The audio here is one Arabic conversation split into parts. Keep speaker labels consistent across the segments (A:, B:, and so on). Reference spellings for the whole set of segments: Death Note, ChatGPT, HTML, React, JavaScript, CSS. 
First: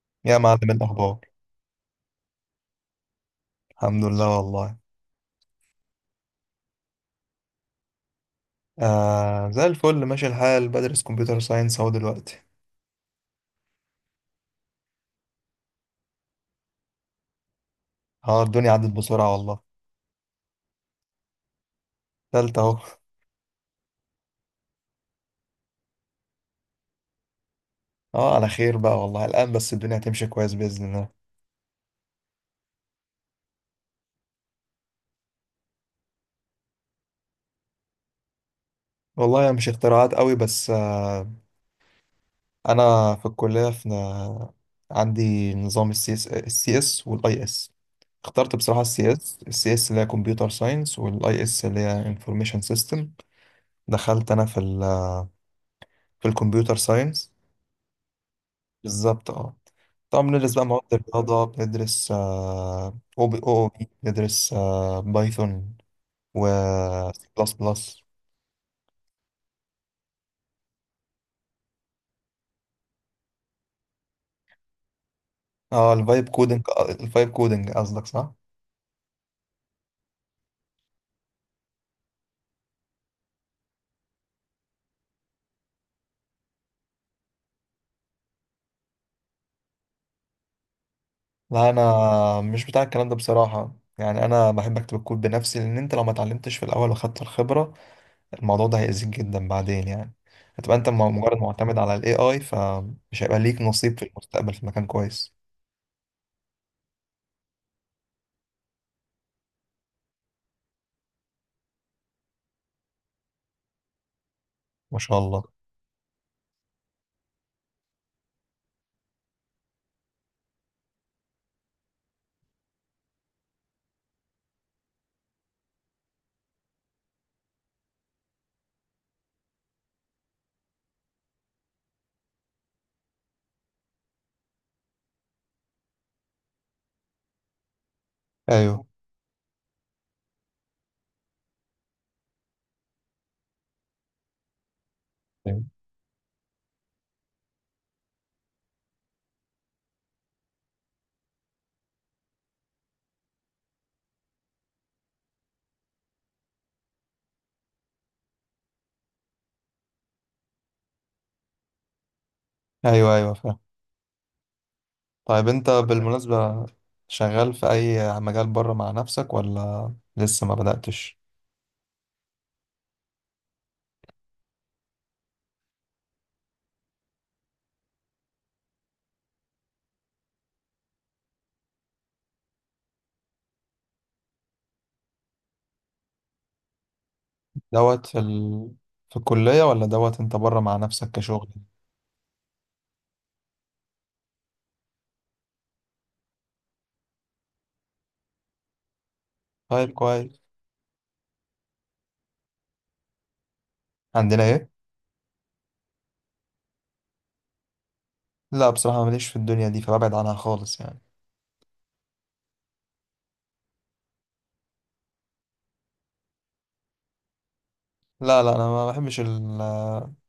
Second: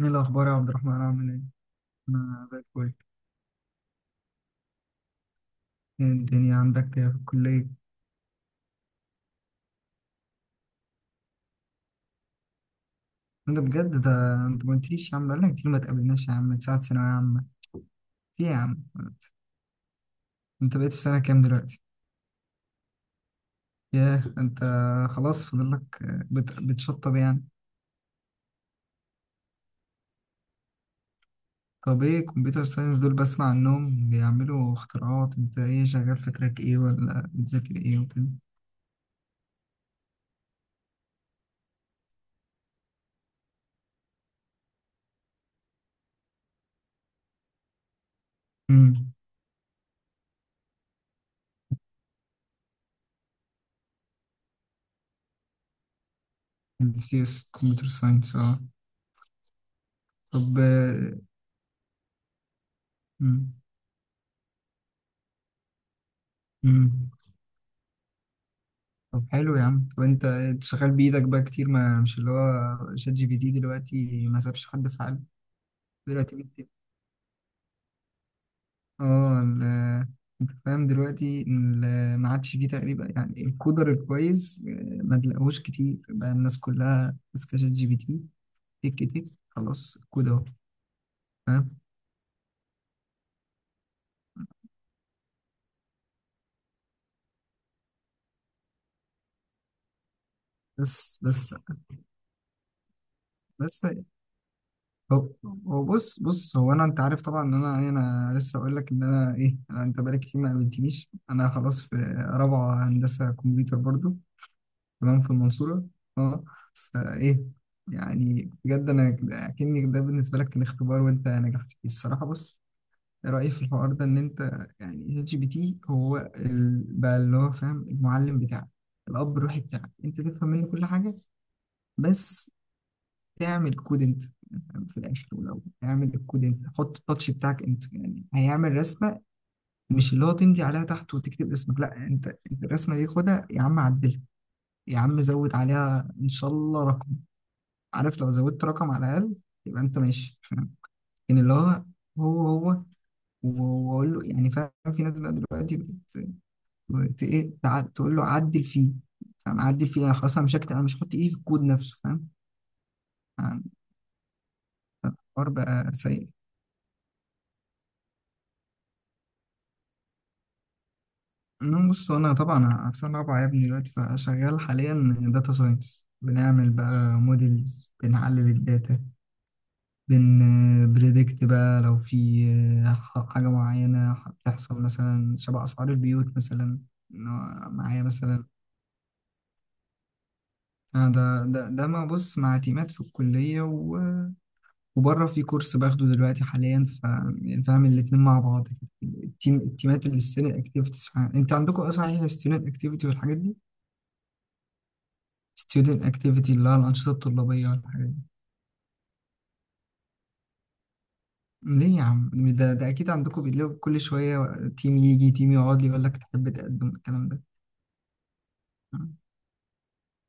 A: ايه
B: يا
A: الاخبار يا
B: معلم،
A: عبد
B: إيه
A: الرحمن،
B: الأخبار؟
A: عامل ايه؟ انا زي الفل.
B: الحمد لله والله.
A: ايه الدنيا عندك، إيه في الكليه؟
B: آه، زي الفل، ماشي الحال. بدرس كمبيوتر ساينس أهو دلوقتي.
A: انا بجد ده. انت ما قلتليش يا عم، بقالنا كتير ما تقابلناش يا عم من ساعه ثانويه عامه.
B: اه،
A: في إيه يا
B: الدنيا
A: عم؟
B: عدت بسرعة والله.
A: انت بقيت في سنه كام دلوقتي؟
B: تالتة أهو
A: ياه انت، خلاص فاضل لك. بتشطب يعني.
B: اه، على خير بقى والله، الآن بس الدنيا هتمشي كويس بإذن الله.
A: طب ايه كمبيوتر ساينس دول؟ بسمع عنهم بيعملوا اختراعات. انت ايه، شغال في تراك ايه ولا بتذاكر ايه وكده؟
B: والله هي مش اختراعات قوي بس أنا في الكلية، في... عندي نظام السي اس والاي اس. اخترت بصراحة السي
A: امم،
B: اس السي اس اللي هي كمبيوتر ساينس، والاي اس اللي هي انفورميشن سيستم. دخلت أنا في الكمبيوتر
A: سي
B: ساينس.
A: اس كمبيوتر ساينس، اه.
B: بالظبط، اه. طبعا
A: طب،
B: بندرس بقى مواد الرياضة، بندرس او بي
A: امم،
B: او بي بندرس بايثون و
A: إمم.
B: سي بلس بلس.
A: طب حلو يا عم. وانت شغال بايدك بقى، كتير ما مش اللي هو شات جي بي تي دلوقتي ما سابش حد في حاله.
B: اه، الفايب
A: دلوقتي
B: كودنج. الفايب كودنج قصدك، صح؟
A: اه فاهم دلوقتي، ما عادش فيه تقريبا يعني الكودر الكويس ما تلاقوش كتير بقى، الناس كلها ماسكه شات جي بي تي، تك تك خلاص الكود اهو.
B: لا،
A: فاهم؟
B: انا مش بتاع الكلام ده بصراحة يعني. انا بحب اكتب الكود بنفسي، لان انت لو ما اتعلمتش في الاول واخدت الخبرة، الموضوع ده هيأذيك جدا بعدين يعني. هتبقى انت
A: بس
B: مجرد
A: بس
B: معتمد على الاي اي، فمش هيبقى ليك
A: بس
B: نصيب في المستقبل في مكان
A: هو،
B: كويس.
A: هو بص بص هو، انا انت عارف طبعا ان انا انا لسه اقول لك ان انا ايه. انا، انت بقالك كتير ما قابلتنيش. انا خلاص في رابعه هندسه كمبيوتر برضو.
B: ما شاء
A: تمام، في
B: الله.
A: المنصورة، اه. فايه؟ يعني بجد انا، اكني ده بالنسبة لك كان اختبار وانت نجحت فيه الصراحة. بص، رأيي في الحوار ده ان انت يعني اتش بي تي هو بقى اللي هو فاهم، المعلم بتاعك، الاب الروحي بتاعك، انت تفهم منه كل حاجة بس تعمل كود انت يعني في الاخر. ولو تعمل الكود انت، حط التاتش بتاعك انت، يعني هيعمل
B: ايوه،
A: رسمة مش اللي هو تمضي عليها تحت وتكتب اسمك. لا، انت انت الرسمة دي خدها يا عم، عدلها يا عم، زود عليها ان شاء الله رقم. عارف؟ لو زودت رقم على الأقل يبقى أنت ماشي. فاهم؟ لكن اللي هو، هو هو و- وأقول له يعني. فاهم؟ في ناس بقى دلوقتي إيه، تقول له عدل فيه. فاهم؟ عدل فيه، أنا خلاص، أنا مش هكتب، أنا مش هحط إيدي في الكود نفسه. فاهم؟
B: ايوه، ايوه، فاهم.
A: يعني
B: طيب،
A: الحوار
B: انت
A: بقى سيء.
B: بالمناسبة شغال في اي مجال بره مع نفسك ولا لسه ما بدأتش؟
A: إنه بص، أنا طبعا في سنة رابعة يا ابني دلوقتي، فشغال حاليا داتا ساينس، بنعمل بقى موديلز، بنحلل الداتا، بنبريدكت بقى لو في حاجة معينة هتحصل، مثلا شبه أسعار البيوت مثلا، إن هو معايا
B: دوت
A: مثلا.
B: في الكلية، ولا دوت انت بره مع نفسك
A: ده
B: كشغل؟
A: ده ده مع، بص، مع تيمات في الكلية وبره في كورس باخده دلوقتي حاليا. فاهم؟ الاتنين مع بعض كده.
B: طيب،
A: التيمات
B: كويس.
A: الستودنت اكتيفيتيز، انت عندكم ايه صحيح، الستودنت اكتيفيتي والحاجات دي؟
B: عندنا ايه؟
A: ستودنت اكتيفيتي، اللي هو الانشطه الطلابيه والحاجات دي.
B: لا بصراحة، ماليش في الدنيا دي فببعد عنها خالص يعني.
A: ليه يا عم؟ مش ده، ده اكيد عندكم، بيلاقوا كل شويه تيم يجي، تيم يقعد لي يقول لك تحب تقدم الكلام ده.
B: لا، لا، انا ما
A: مم.
B: بحبش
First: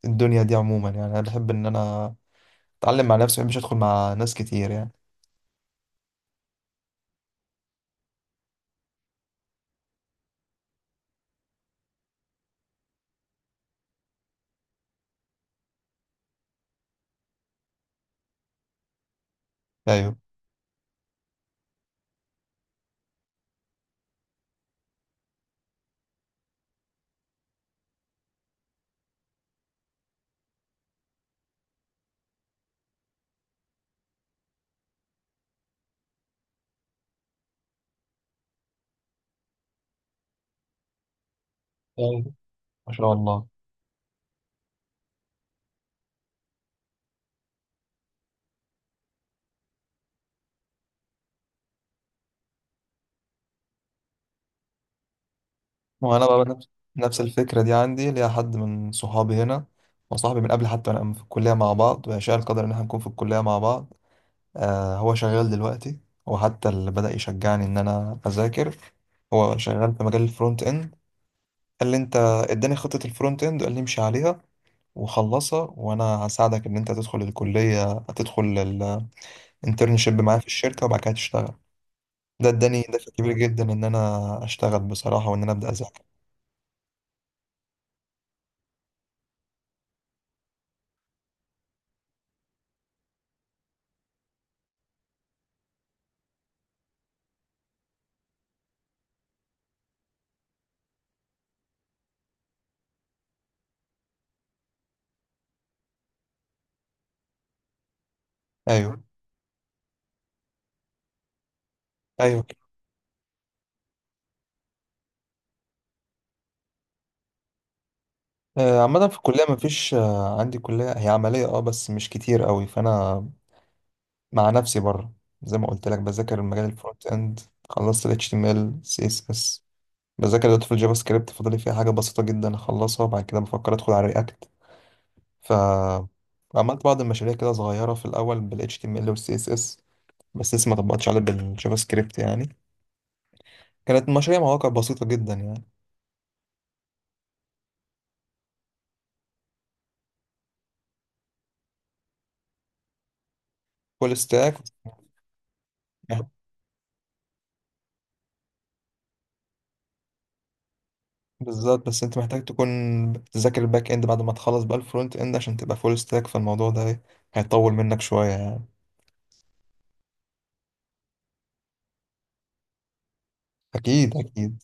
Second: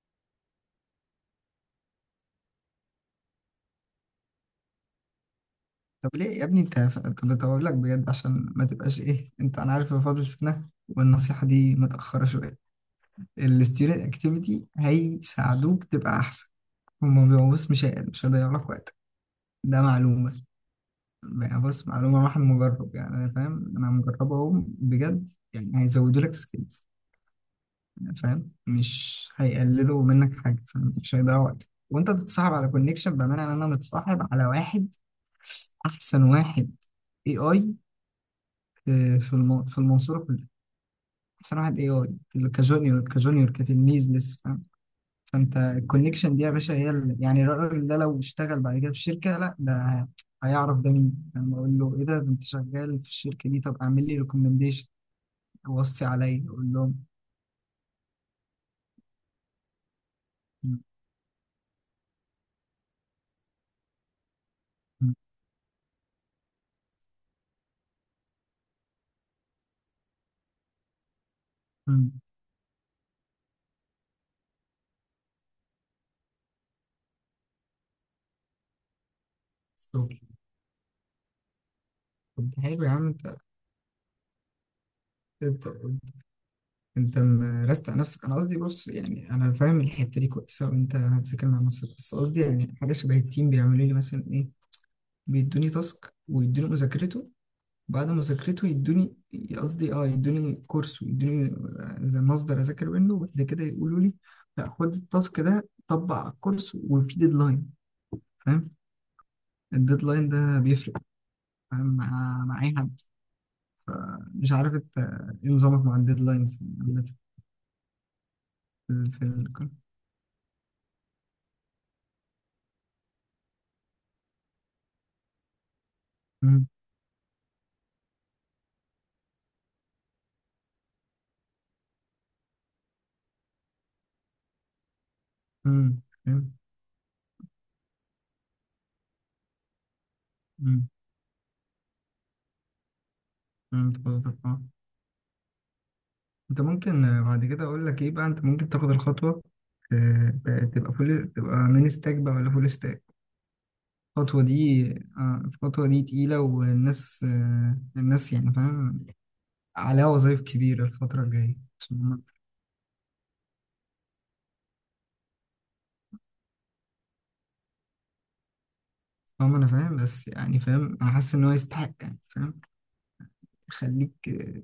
B: الدنيا دي عموما يعني. انا بحب ان انا اتعلم مع نفسي، ما بحبش ادخل مع ناس كتير يعني.
A: طب ليه يا ابني انت؟ طب اقول لك بجد عشان ما تبقاش ايه، انت انا عارف إن فاضل سنه والنصيحه دي متاخره شويه. الستودنت اكتيفيتي هيساعدوك تبقى احسن. هما بيبقوا، بص، مش هيضيعوا لك وقت. ده
B: ايوه،
A: معلومه، يعني بص، معلومه راح مجرب، يعني انا فاهم، انا مجربه اهو بجد. يعني هيزودوا لك سكيلز، فاهم؟ مش هيقللوا منك حاجه. فاهم؟ مش هيضيعوا وقت، وانت تتصاحب على كونكشن، بامانه انا متصاحب على واحد احسن واحد، اي اي، في في في المنصورة كلها. أحسن واحد إيه هو؟
B: ايوه. ما
A: كجونيور،
B: شاء الله.
A: كجونيور، كتلميذ لسه. فاهم؟ فأنت الكونكشن دي يا باشا هي يعني الراجل ده لو اشتغل بعد كده في شركة، لا ده هيعرف ده مين، لما أقول له إيه ده، ده أنت شغال في الشركة دي. طب أعمل لي ريكومنديشن، وصي
B: وانا بقى
A: عليا،
B: نفس
A: أقول لهم
B: نفس الفكره دي عندي. ليا حد من صحابي هنا، وصاحبي من قبل،
A: م-
B: حتى انا في الكليه مع بعض، ويشاء القدر ان احنا نكون في الكليه مع بعض. آه،
A: م-
B: هو شغال دلوقتي. هو حتى اللي بدا يشجعني ان انا اذاكر. هو شغال في مجال الفرونت اند. قال لي انت...
A: م.
B: اداني خطه الفرونت اند وقال لي امشي عليها وخلصها، وانا هساعدك ان انت تدخل الكليه، تدخل
A: شغل.
B: الانترنشيب معايا في الشركه، وبعد كده تشتغل. ده
A: طب
B: اداني
A: حلو يا عم.
B: دفع كبير جدا ان انا اشتغل بصراحه، وان انا
A: أنت
B: ابدا اذاكر.
A: أنت مرست على نفسك. أنا قصدي بص، يعني أنا فاهم الحتة دي كويسة وأنت هتذاكر مع نفسك، بس قصدي يعني حاجة شبه التيم بيعملوا لي مثلا، إيه بيدوني تاسك ويدوني مذاكرته، بعد مذاكرته يدوني، قصدي اه يدوني كورس ويدوني زي مصدر اذاكر منه. وبعد كده يقولوا لي لا، خد التاسك ده، طبق على الكورس وفي ديدلاين. فاهم؟
B: ايوه،
A: الديدلاين ده بيفرق، فاهم؟
B: ايوه.
A: مع اي حد. مش عارف انت ايه نظامك مع الديدلاينز عامة
B: عامة
A: في
B: في الكلية
A: الكورس.
B: مفيش. عندي كلية هي عملية، بس مش كتير قوي، فأنا مع نفسي بره. زي ما قلت لك، بذاكر المجال
A: مم،
B: الفرونت اند. خلصت ال HTML CSS، بذاكر دلوقتي في الجافا سكريبت. فاضل لي فيها حاجة بسيطة جدا أخلصها، وبعد كده بفكر أدخل على رياكت. ف
A: مم، فاهم؟
B: عملت بعض المشاريع كده صغيرة في الأول بال HTML وال CSS، بس لسه ما
A: مم،
B: طبقتش عليها بالجافا سكريبت يعني.
A: مم،
B: كانت
A: فهمتك،
B: مشاريع
A: آه.
B: مواقع بسيطة جدا يعني.
A: انت ممكن بعد كده اقول لك ايه بقى، انت ممكن تاخد الخطوه، تبقى فول، تبقى مين ستاك بقى، ولا فول؟
B: فول
A: الخطوة
B: ستاك.
A: دي الخطوة دي تقيلة، والناس الناس يعني فاهم، عليها وظايف كبيرة الفترة الجاية
B: بالظبط،
A: عشان
B: بس انت محتاج تكون بتذاكر الباك اند بعد ما تخلص بقى الفرونت اند عشان تبقى فول ستاك، فالموضوع ده هيطول منك شوية يعني.
A: هم. أنا فاهم، بس يعني فاهم، أنا حاسس إن هو يستحق، يعني فاهم يخليك.
B: اكيد، اكيد.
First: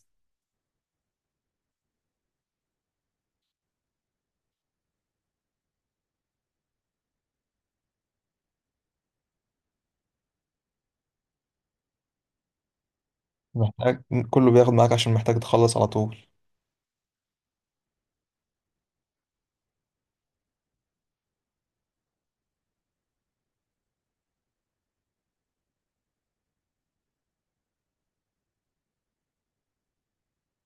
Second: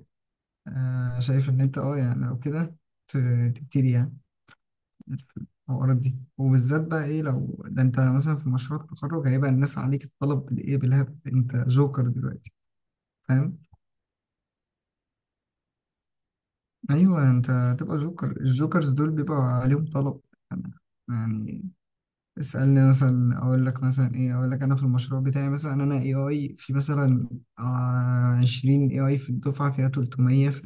A: شايف إن أنت أه يعني لو كده ت- تبتدي يعني في الحوارات دي، وبالذات بقى إيه لو ده أنت مثلا في مشروع التخرج، هيبقى الناس عليك الطلب بالإيه بالهبل. أنت جوكر دلوقتي، فاهم؟
B: محتاج، كله بياخد معاك عشان محتاج تخلص على طول.
A: أيوه، أنت هتبقى جوكر. الجوكرز دول بيبقى عليهم طلب يعني. اسألني مثلا، أقول لك مثلا إيه، أقول لك أنا في المشروع بتاعي مثلا، أنا AI في مثلا، 20 AI في الدفعة فيها 300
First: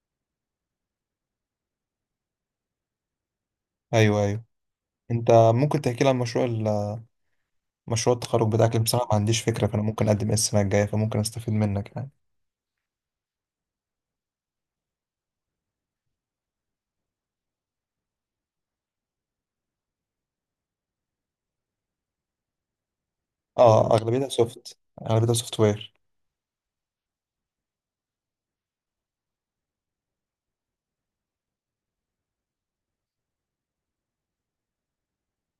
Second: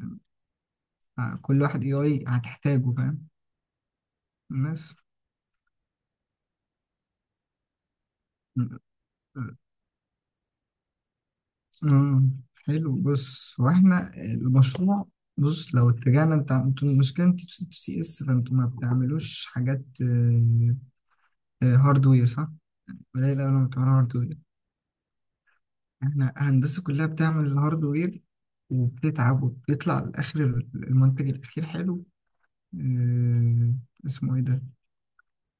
A: كل واحد AI هتحتاجه. فاهم؟
B: ايوه، ايوه.
A: الناس،
B: انت ممكن تحكي لي عن مشروع التخرج بتاعك؟ اللي بصراحة ما عنديش فكرة، فانا ممكن اقدم ايه السنة الجاية، فممكن استفيد منك يعني.
A: آه، حلو. بص، واحنا المشروع بص، لو اتجهنا، انتوا المشكله، انت سي اس، فانتوا ما بتعملوش حاجات هاردوير صح؟ قليل قوي لما
B: اه،
A: بتعملوا هاردوير.
B: اغلبيتها سوفت وير.
A: احنا هندسة كلها بتعمل الهاردوير، وبتتعب وبتطلع لآخر المنتج الأخير حلو. آه، اسمه ايه ده؟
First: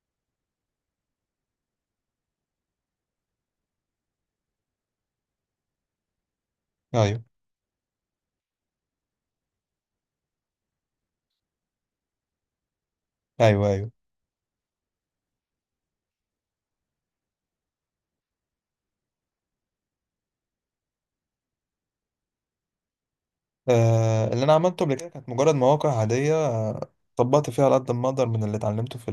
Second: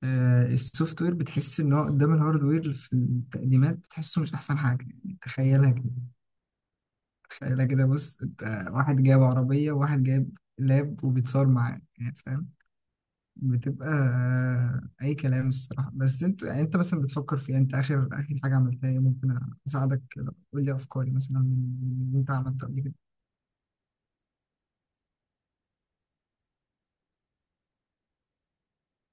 A: السوفت وير بتحس ان هو قدام الهاردوير في التقديمات، بتحسه مش احسن حاجة يعني. تخيلها كده،
B: ايوه،
A: تخيلها كده. بص انت، واحد جايب عربية وواحد جايب لاب وبيتصور معاه يعني. فاهم؟
B: ايوه،
A: بتبقى
B: ايوه.
A: اي كلام الصراحة. بس انت يعني، انت مثلا بتفكر في إيه؟ انت اخر حاجة عملتها ايه؟ ممكن اساعدك. قول لي افكاري مثلا، من اللي انت عملته قبل كده.
B: آه، اللي انا عملته قبل كده كانت مجرد مواقع عادية. طبقت فيها على قد ما اقدر من اللي اتعلمته في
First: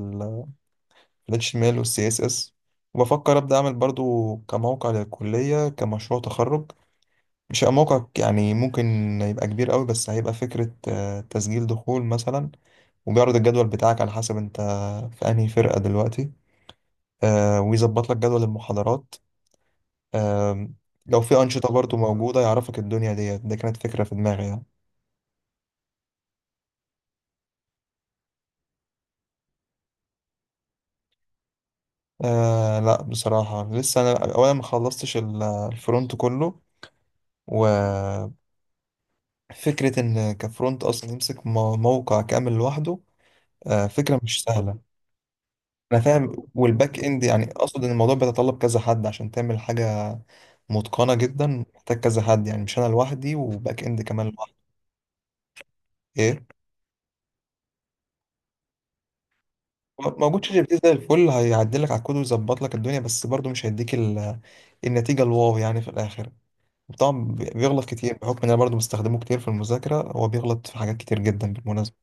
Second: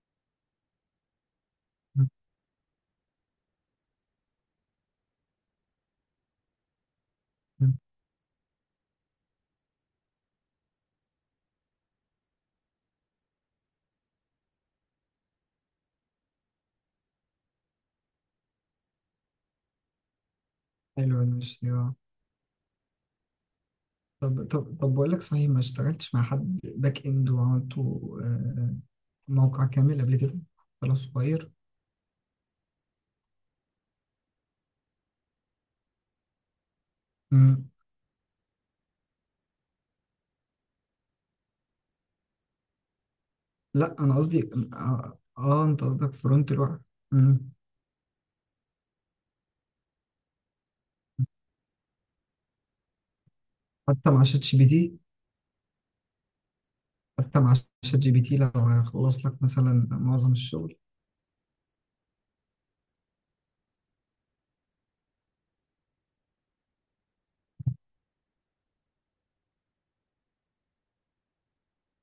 B: ريتش ميل والسي اس اس. وبفكر ابدا اعمل برضو كموقع للكليه كمشروع تخرج. مش هيبقى
A: مم.
B: موقع يعني ممكن يبقى كبير قوي، بس هيبقى فكره. تسجيل دخول مثلا، وبيعرض الجدول بتاعك على حسب انت في انهي فرقه دلوقتي. ويظبط لك جدول المحاضرات. آم، لو
A: حلو
B: في انشطه
A: المشي، اه.
B: برضو موجوده يعرفك الدنيا ديت. ده كانت فكره في دماغي
A: طب
B: يعني.
A: طب طب بقول لك صحيح، ما اشتغلتش مع حد باك اند وعملته آه، موقع كامل قبل كده، ولا صغير؟
B: آه، لا بصراحه، لسه انا اولا ما خلصتش الفرونت كله. و
A: مم.
B: فكرة إن كفرونت أصلا يمسك موقع كامل لوحده،
A: لا انا
B: فكرة مش
A: قصدي
B: سهلة.
A: اه، انت
B: أنا
A: قصدك
B: فاهم،
A: فرونت لوحده.
B: والباك إند يعني.
A: مم.
B: أقصد إن الموضوع بيتطلب كذا حد عشان تعمل حاجة متقنة جدا. محتاج كذا حد يعني، مش أنا لوحدي، وباك إند
A: حتى مع
B: كمان
A: شات
B: لوحدي.
A: جي بي تي،
B: إيه
A: حتى مع شات جي بي تي، لو هيخلص لك مثلا معظم
B: موجود شات جي بي
A: الشغل.
B: تي زي الفل، هيعدل لك على الكود ويظبط لك الدنيا، بس برضه مش هيديك النتيجة الواو يعني في الآخر. طبعا بيغلط كتير، بحكم إن أنا برضه بستخدمه كتير في المذاكرة، هو بيغلط في حاجات كتير جدا بالمناسبة.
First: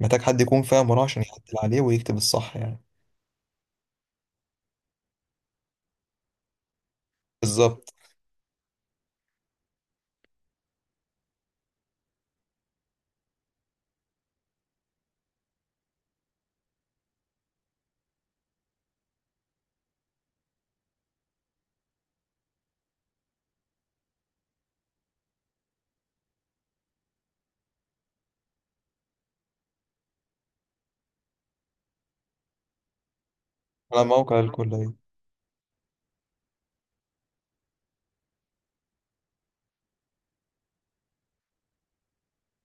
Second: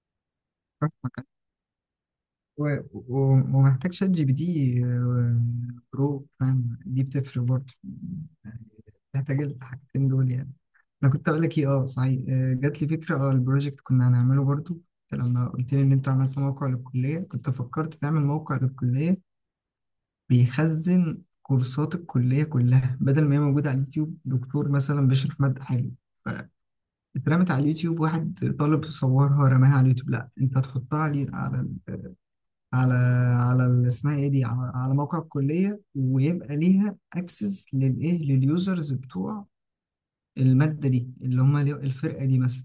B: محتاج حد يكون فاهم وراه عشان
A: فاهمك.
B: يعدل عليه ويكتب الصح يعني.
A: ومحتاج شات جي بي تي برو، فاهم؟ دي بتفرق برضه.
B: بالظبط.
A: نحتاج الحاجتين دول يعني. انا كنت اقول لك ايه، اه صحيح، جات لي فكره، اه البروجكت كنا هنعمله برضو. أنت لما قلت لي ان انت عملت موقع للكليه، كنت فكرت تعمل موقع للكليه بيخزن كورسات الكليه كلها، بدل ما هي موجوده على اليوتيوب. دكتور مثلا بيشرح ماده حلوه، اترمت على اليوتيوب، واحد طالب صورها رماها على اليوتيوب. لا، انت هتحطها على على
B: على
A: اسمها ايه
B: موقع
A: دي، على، على
B: الكلية.
A: موقع الكليه، ويبقى ليها اكسس للايه، لليوزرز بتوع المادة دي، اللي هما الفرقة دي مثلا.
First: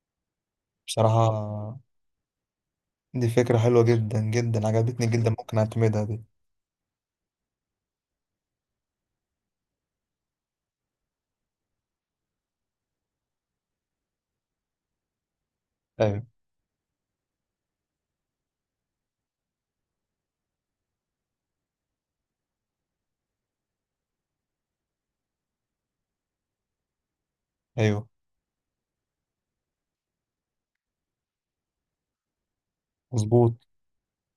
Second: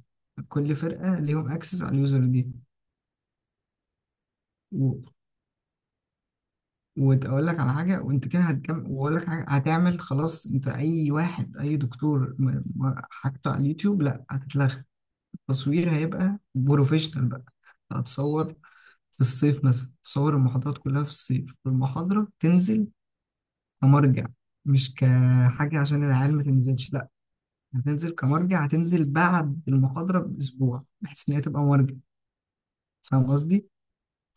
A: كل فرقة
B: بصراحة
A: ليهم اكسس على اليوزر دي.
B: دي فكرة حلوة جدا جدا،
A: و...
B: عجبتني جدا، ممكن أعتمدها دي.
A: وأقول لك على حاجة، وأنت كده هتكمل. وأقول لك حاجة هتعمل، خلاص. أنت أي واحد، أي دكتور حاجته على اليوتيوب، لأ هتتلغى. التصوير
B: أيوه،
A: هيبقى بروفيشنال بقى. هتصور في الصيف مثلا، تصور المحاضرات كلها في الصيف، والمحاضرة تنزل كمرجع، مش كحاجة عشان العيال ما تنزلش، لأ
B: أيوه،
A: هتنزل كمرجع. هتنزل بعد المحاضرة بأسبوع، بحيث إن هي تبقى مرجع. فاهم
B: مظبوط.
A: قصدي؟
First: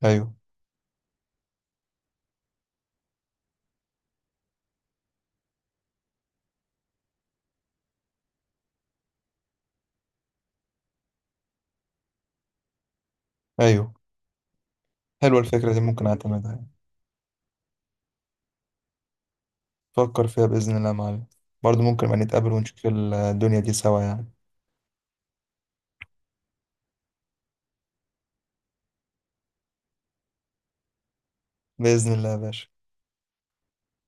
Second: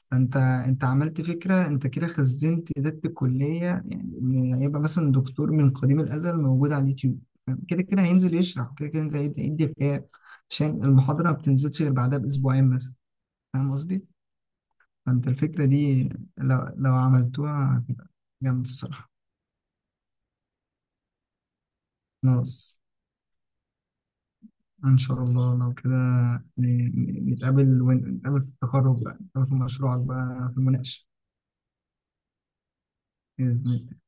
B: أيوه،
A: انت انت عملت فكره، انت كده خزنت ذات الكليه يعني. إن هيبقى مثلا دكتور من قديم الازل موجود على اليوتيوب. فاهم؟ كده كده هينزل يشرح، كده كده هينزل يدي غياب، عشان المحاضره ما بتنزلش غير بعدها باسبوعين مثلا. فاهم
B: أيوه.
A: قصدي؟ فانت
B: حلوة
A: الفكره
B: الفكرة دي، ممكن
A: دي
B: أعتمدها يعني.
A: لو عملتوها هتبقى جامد الصراحه.
B: فكر فيها بإذن الله يا معلم. برضه ممكن ما نتقابل
A: خلاص،
B: ونشوف الدنيا دي سوا يعني.
A: ان شاء الله، لو كده نتقابل، نتقابل في التخرج بقى، نتقابل في مشروعك بقى في المناقشه.
B: بإذن الله يا باشا.
A: بإذن